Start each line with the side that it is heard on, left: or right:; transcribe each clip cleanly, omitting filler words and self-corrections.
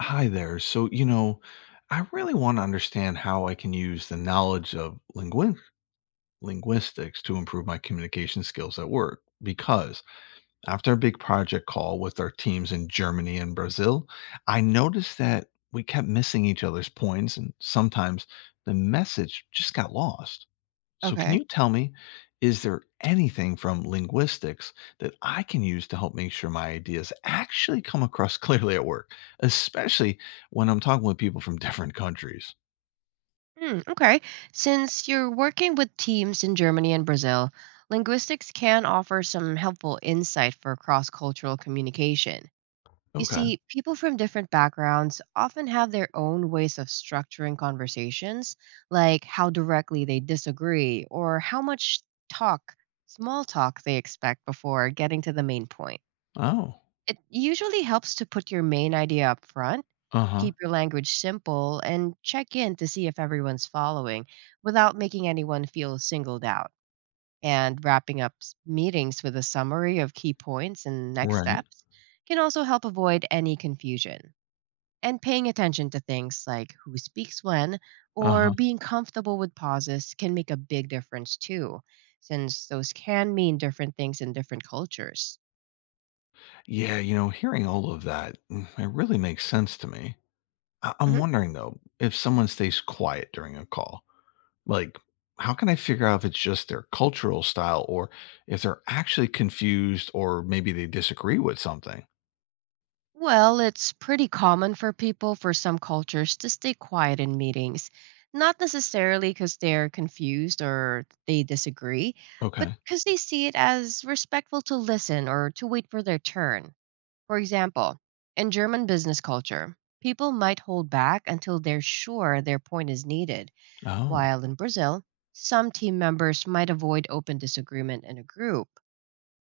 left: Hi there. So, you know, I really want to understand how I can use the knowledge of linguin linguistics to improve my communication skills at work. Because after a big project call with our teams in Germany and Brazil, I noticed that we kept missing each other's points and sometimes the message just got lost. So, can
right: Okay.
left: you tell me, is there anything from linguistics that I can use to help make sure my ideas actually come across clearly at work, especially when I'm talking with people from different countries?
right: Hmm, okay. Since you're working with teams in Germany and Brazil, linguistics can offer some helpful insight for cross cultural communication. You
left: Okay.
right: see, people from different backgrounds often have their own ways of structuring conversations, like how directly they disagree or how much talk, small talk, they expect before getting to the main point.
left: Oh,
right: It usually helps to put your main idea up front,
left: uh huh.
right: keep your language simple, and check in to see if everyone's following without making anyone feel singled out. And wrapping up meetings with a summary of key points and next
left: Right.
right: steps can also help avoid any confusion. And paying attention to things like who speaks when
left: Uh
right: or
left: huh.
right: being comfortable with pauses can make a big difference too, since those can mean different things in different cultures.
left: Yeah. You know, hearing all of that, it really makes sense to me. I'm wondering though, if someone stays quiet during a call, like, how can I figure out if it's just their cultural style or if they're actually confused or maybe they disagree with something?
right: Well, it's pretty common for people for some cultures to stay quiet in meetings, not necessarily because they're confused or they disagree, but
left: Okay.
right: because they see it as respectful to listen or to wait for their turn. For example, in German business culture, people might hold back until they're sure their point is needed,
left: Oh,
right: while in Brazil, some team members might avoid open disagreement in a group.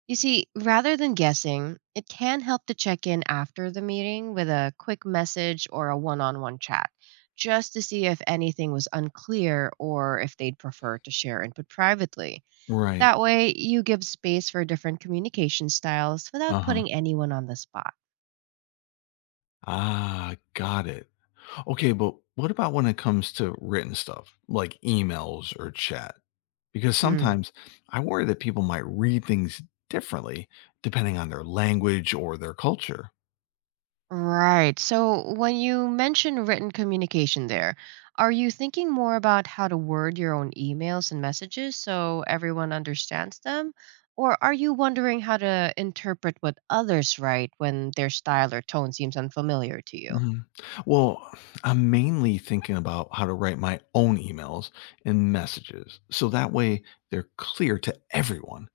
right: You see, rather than guessing, it can help to check in after the meeting with a quick message or a one on one chat, just to see if anything was unclear or if they'd prefer to share input privately.
left: right.
right: That way, you give space for different communication styles without
left: Uh-huh.
right: putting anyone on the spot.
left: Ah, got it. Okay, but what about when it comes to written stuff like emails or chat? Because sometimes I worry that people might read things differently depending on their language or their culture.
right: Right. So when you mention written communication there, are you thinking more about how to word your own emails and messages so everyone understands them? Or are you wondering how to interpret what others write when their style or tone seems unfamiliar to you?
left: Mhm. Well, I'm mainly thinking about how to write my own emails and messages so that way they're clear to everyone,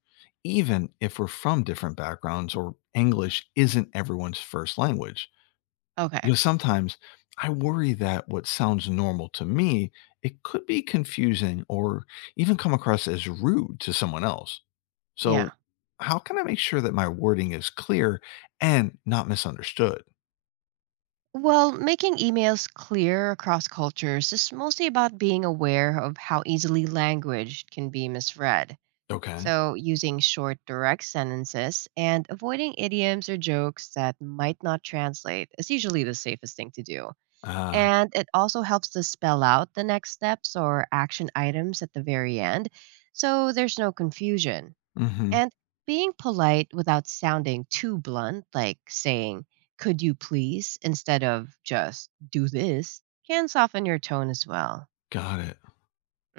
left: even if we're from different backgrounds or English isn't everyone's first language.
right: Okay.
left: Because sometimes I worry that what sounds normal to me, it could be confusing or even come across as rude to someone else. So,
right: Yeah.
left: how can I make sure that my wording is clear and not misunderstood?
right: Well, making emails clear across cultures is mostly about being aware of how easily language can be misread.
left: Okay.
right: So, using short, direct sentences and avoiding idioms or jokes that might not translate is usually the safest thing to do.
left: Ah,
right: And it also helps to spell out the next steps or action items at the very end so there's no confusion.
left: mhm.
right: And being polite without sounding too blunt, like saying, could you please, instead of just do this, can soften your tone as well.
left: Got it.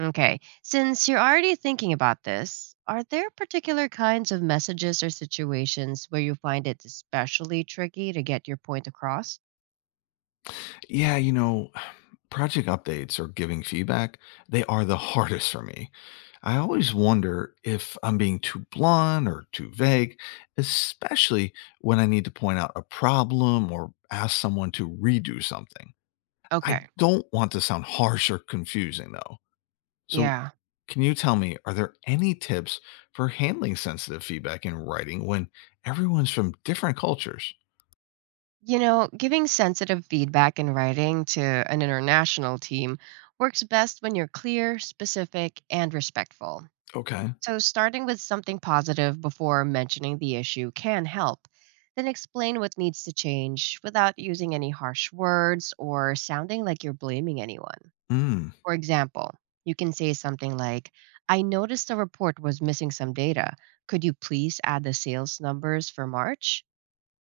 right: Okay. Since you're already thinking about this, are there particular kinds of messages or situations where you find it especially tricky to get your point across?
left: Yeah, you know, project updates or giving feedback, they are the hardest for me. I always wonder if I'm being too blunt or too vague, especially when I need to point out a problem or ask someone to redo something. I
right: Okay.
left: don't want to sound harsh or confusing, though. So,
right: Yeah.
left: can you tell me, are there any tips for handling sensitive feedback in writing when everyone's from different cultures?
right: You know, giving sensitive feedback in writing to an international team works best when you're clear, specific, and respectful.
left: Okay.
right: So, starting with something positive before mentioning the issue can help. Then explain what needs to change without using any harsh words or sounding like you're blaming anyone.
left: Mm,
right: For example, you can say something like, I noticed the report was missing some data. Could you please add the sales numbers for March?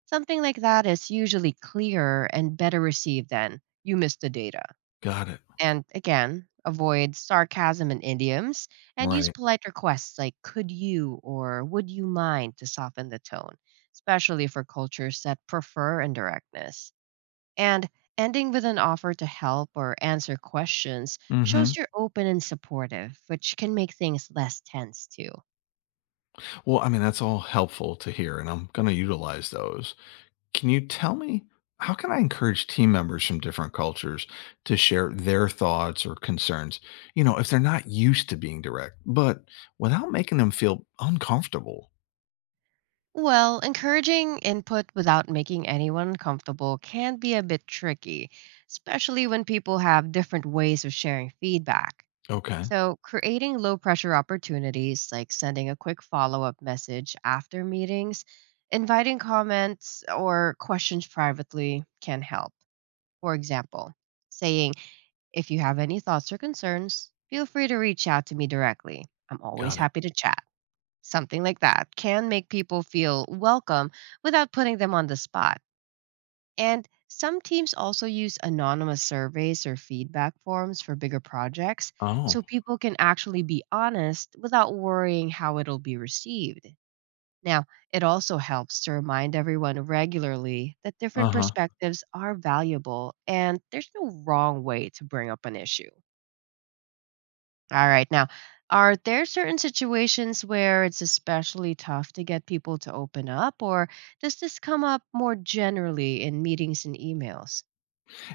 right: Something like that is usually clearer and better received than, you missed the data.
left: got it.
right: And again, avoid sarcasm and idioms and use
left: Right.
right: polite requests like, could you or would you mind to soften the tone, especially for cultures that prefer indirectness. And ending with an offer to help or answer questions
left: Mm
right: shows
left: Hmm.
right: you're open and supportive, which can make things less tense too.
left: Well, I mean, that's all helpful to hear, and I'm going to utilize those. Can you tell me how can I encourage team members from different cultures to share their thoughts or concerns, you know, if they're not used to being direct, but without making them feel uncomfortable?
right: Well, encouraging input without making anyone uncomfortable can be a bit tricky, especially when people have different ways of sharing feedback.
left: Okay.
right: So, creating low pressure opportunities like sending a quick follow up message after meetings, inviting comments or questions privately can help. For example, saying, If you have any thoughts or concerns, feel free to reach out to me directly. I'm always
left: Got it.
right: happy to chat. Something like that can make people feel welcome without putting them on the spot. And some teams also use anonymous surveys or feedback forms for bigger projects so
left: Oh.
right: people can actually be honest without worrying how it'll be received. Now, it also helps to remind everyone regularly that different
left: Uh huh.
right: perspectives are valuable and there's no wrong way to bring up an issue. All right. Now, are there certain situations where it's especially tough to get people to open up, or does this come up more generally in meetings and emails?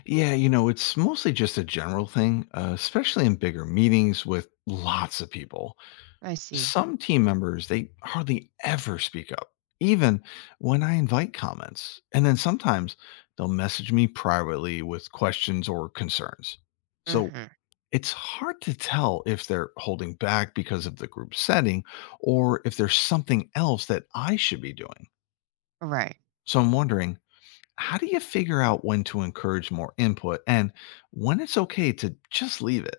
left: Yeah, you know, it's mostly just a general thing, especially in bigger meetings with lots of people.
right: I see.
left: Some team members, they hardly ever speak up, even when I invite comments. And then sometimes they'll message me privately with questions or concerns. So
right: Hmm.
left: it's hard to tell if they're holding back because of the group setting or if there's something else that I should be doing.
right: Right.
left: So I'm wondering, how do you figure out when to encourage more input and when it's okay to just leave it?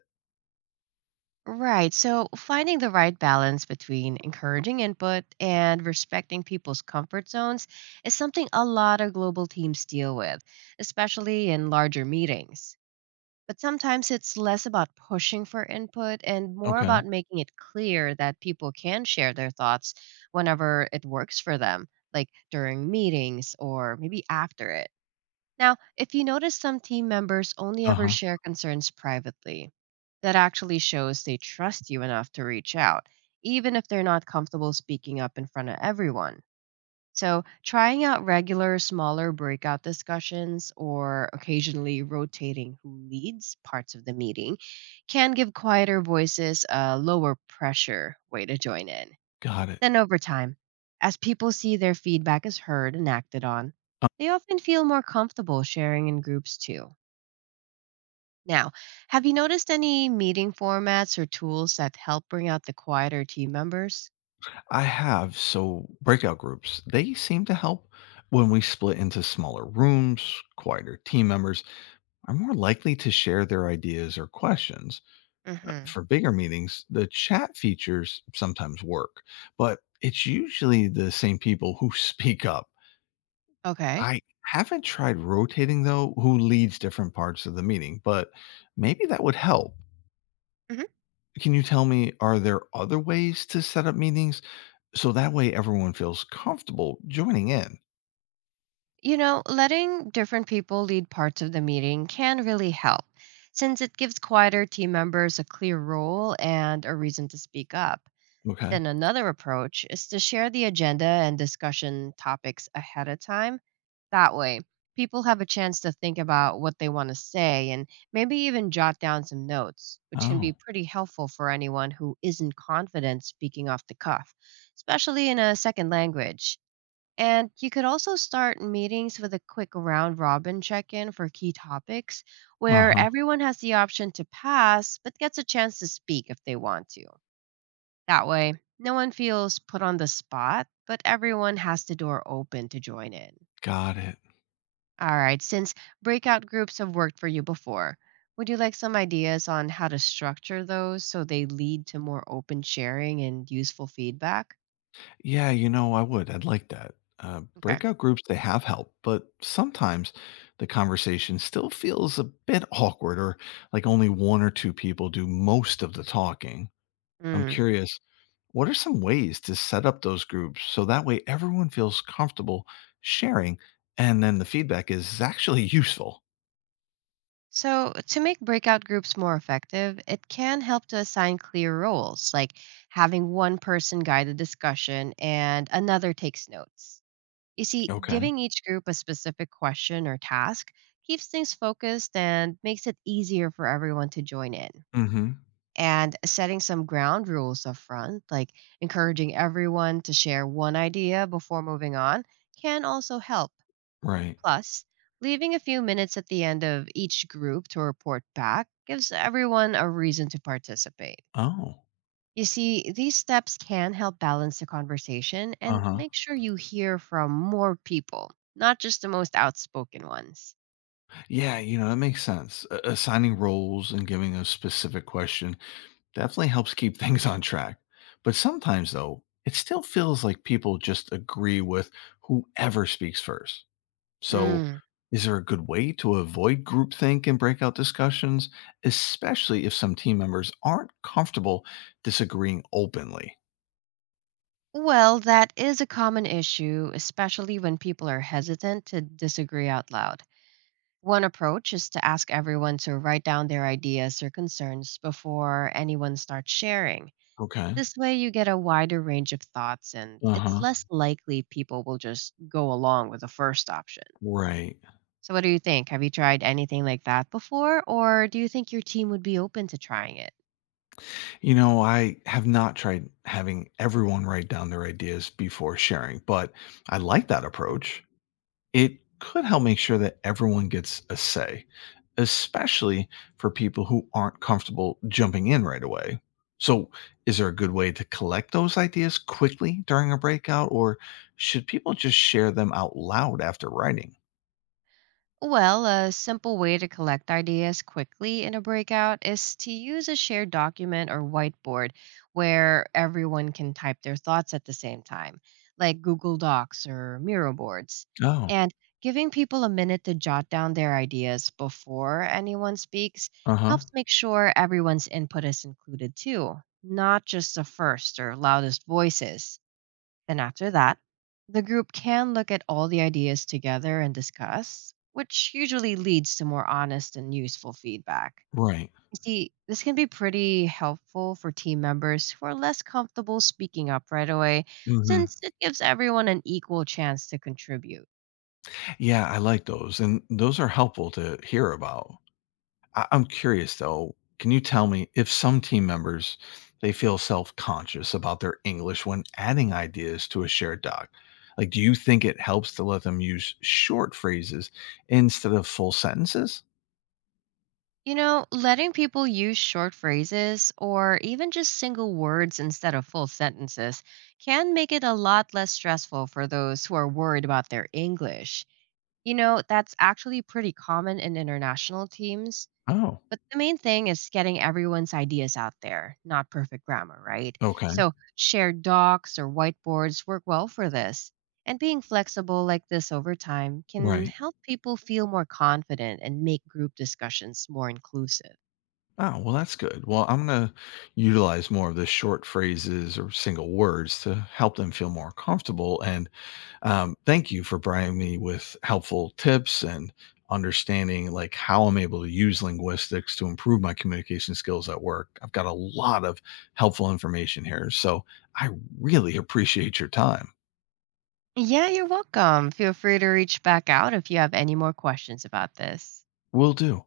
right: Right. So, finding the right balance between encouraging input and respecting people's comfort zones is something a lot of global teams deal with, especially in larger meetings. But sometimes it's less about pushing for input and more
left: Okay.
right: about making it clear that people can share their thoughts whenever it works for them, like during meetings or maybe after it. Now, if you notice some team members only
left: Uh
right: ever
left: huh.
right: share concerns privately, that actually shows they trust you enough to reach out, even if they're not comfortable speaking up in front of everyone. So, trying out regular, smaller breakout discussions or occasionally rotating who leads parts of the meeting can give quieter voices a lower pressure way to join in.
left: Got it.
right: Then, over time, as people see their feedback is heard and acted on, they often feel more comfortable sharing in groups too. Now, have you noticed any meeting formats or tools that help bring out the quieter team members?
left: I have. So breakout groups, they seem to help when we split into smaller rooms, quieter team members are more likely to share their ideas or questions.
right: Hmm.
left: For bigger meetings, the chat features sometimes work, but it's usually the same people who speak up.
right: Okay.
left: I haven't tried rotating though who leads different parts of the meeting, but maybe that would help. Can you tell me are there other ways to set up meetings so that way everyone feels comfortable joining in?
right: You know, letting different people lead parts of the meeting can really help, since it gives quieter team members a clear role and a reason to speak up.
left: Okay.
right: Then another approach is to share the agenda and discussion topics ahead of time. That way, people have a chance to think about what they want to say and maybe even jot down some notes, which can be
left: Oh.
right: pretty helpful for anyone who isn't confident speaking off the cuff, especially in a second language. And you could also start meetings with a quick round robin check in for key topics where
left: Uh-huh.
right: everyone has the option to pass but gets a chance to speak if they want to. That way, no one feels put on the spot, but everyone has the door open to join in.
left: Got it.
right: All right, since breakout groups have worked for you before, would you like some ideas on how to structure those so they lead to more open sharing and useful feedback?
left: Yeah, you know, I would. I'd like that.
right: Okay.
left: Breakout groups, they have help, but sometimes the conversation still feels a bit awkward or like only one or two people do most of the talking. I'm curious, what are some ways to set up those groups so that way everyone feels comfortable sharing and then the feedback is actually useful?
right: So, to make breakout groups more effective, it can help to assign clear roles, like having one person guide the discussion and another takes notes. You see,
left: Okay.
right: giving each group a specific question or task keeps things focused and makes it easier for everyone to join in.
left: Mm-hmm.
right: And setting some ground rules up front, like encouraging everyone to share one idea before moving on, can also help.
left: Right.
right: Plus, leaving a few minutes at the end of each group to report back gives everyone a reason to participate.
left: Oh.
right: You see, these steps can help balance the conversation and
left: Uh-huh.
right: make sure you hear from more people, not just the most outspoken ones.
left: Yeah, you know, that makes sense. Assigning roles and giving a specific question definitely helps keep things on track. But sometimes, though, it still feels like people just agree with whoever speaks first. So,
right: Mm.
left: is there a good way to avoid groupthink and breakout discussions, especially if some team members aren't comfortable disagreeing openly?
right: Well, that is a common issue, especially when people are hesitant to disagree out loud. One approach is to ask everyone to write down their ideas or concerns before anyone starts sharing.
left: Okay.
right: This way, you get a wider range of thoughts, and
left: Uh
right: it's
left: huh.
right: less likely people will just go along with the first option.
left: Right.
right: So, what do you think? Have you tried anything like that before, or do you think your team would be open to trying it?
left: You know, I have not tried having everyone write down their ideas before sharing, but I like that
right: Mm.
left: approach. It could help make sure that everyone gets a say, especially for people who aren't comfortable jumping in right away. So, is there a good way to collect those ideas quickly during a breakout, or should people just share them out loud after writing?
right: Well, a simple way to collect ideas quickly in a breakout is to use a shared document or whiteboard where everyone can type their thoughts at the same time, like Google Docs or Miro boards.
left: Oh,
right: And giving people a minute to jot down their ideas before anyone speaks
left: uh huh.
right: helps make sure everyone's input is included too, not just the first or loudest voices. Then after that, the group can look at all the ideas together and discuss, which usually leads to more honest and useful feedback.
left: Right.
right: You see, this can be pretty helpful for team members who are less comfortable speaking up right away,
left: Hmm.
right: since it gives everyone an equal chance to contribute.
left: Yeah, I like those. And those are helpful to hear about. I'm curious though, can you tell me if some team members they feel self-conscious about their English when adding ideas to a shared doc? Like do you think it helps to let them use short phrases instead of full sentences?
right: You know, letting people use short phrases or even just single words instead of full sentences can make it a lot less stressful for those who are worried about their English. You know, that's actually pretty common in international teams,
left: Oh,
right: but the main thing is getting everyone's ideas out there, not perfect grammar, right?
left: okay.
right: So, shared docs or whiteboards work well for this. And being flexible like this over time can
left: Right.
right: help people feel more confident and make group discussions more inclusive.
left: Oh, well, that's good. Well, I'm going to utilize more of the short phrases or single words to help them feel more comfortable. And thank you for providing me with helpful tips and understanding like how I'm able to use linguistics to improve my communication skills at work. I've got a lot of helpful information here. So I really appreciate your time.
right: Yeah, you're welcome. Feel free to reach back out if you have any more questions about this.
left: Will do.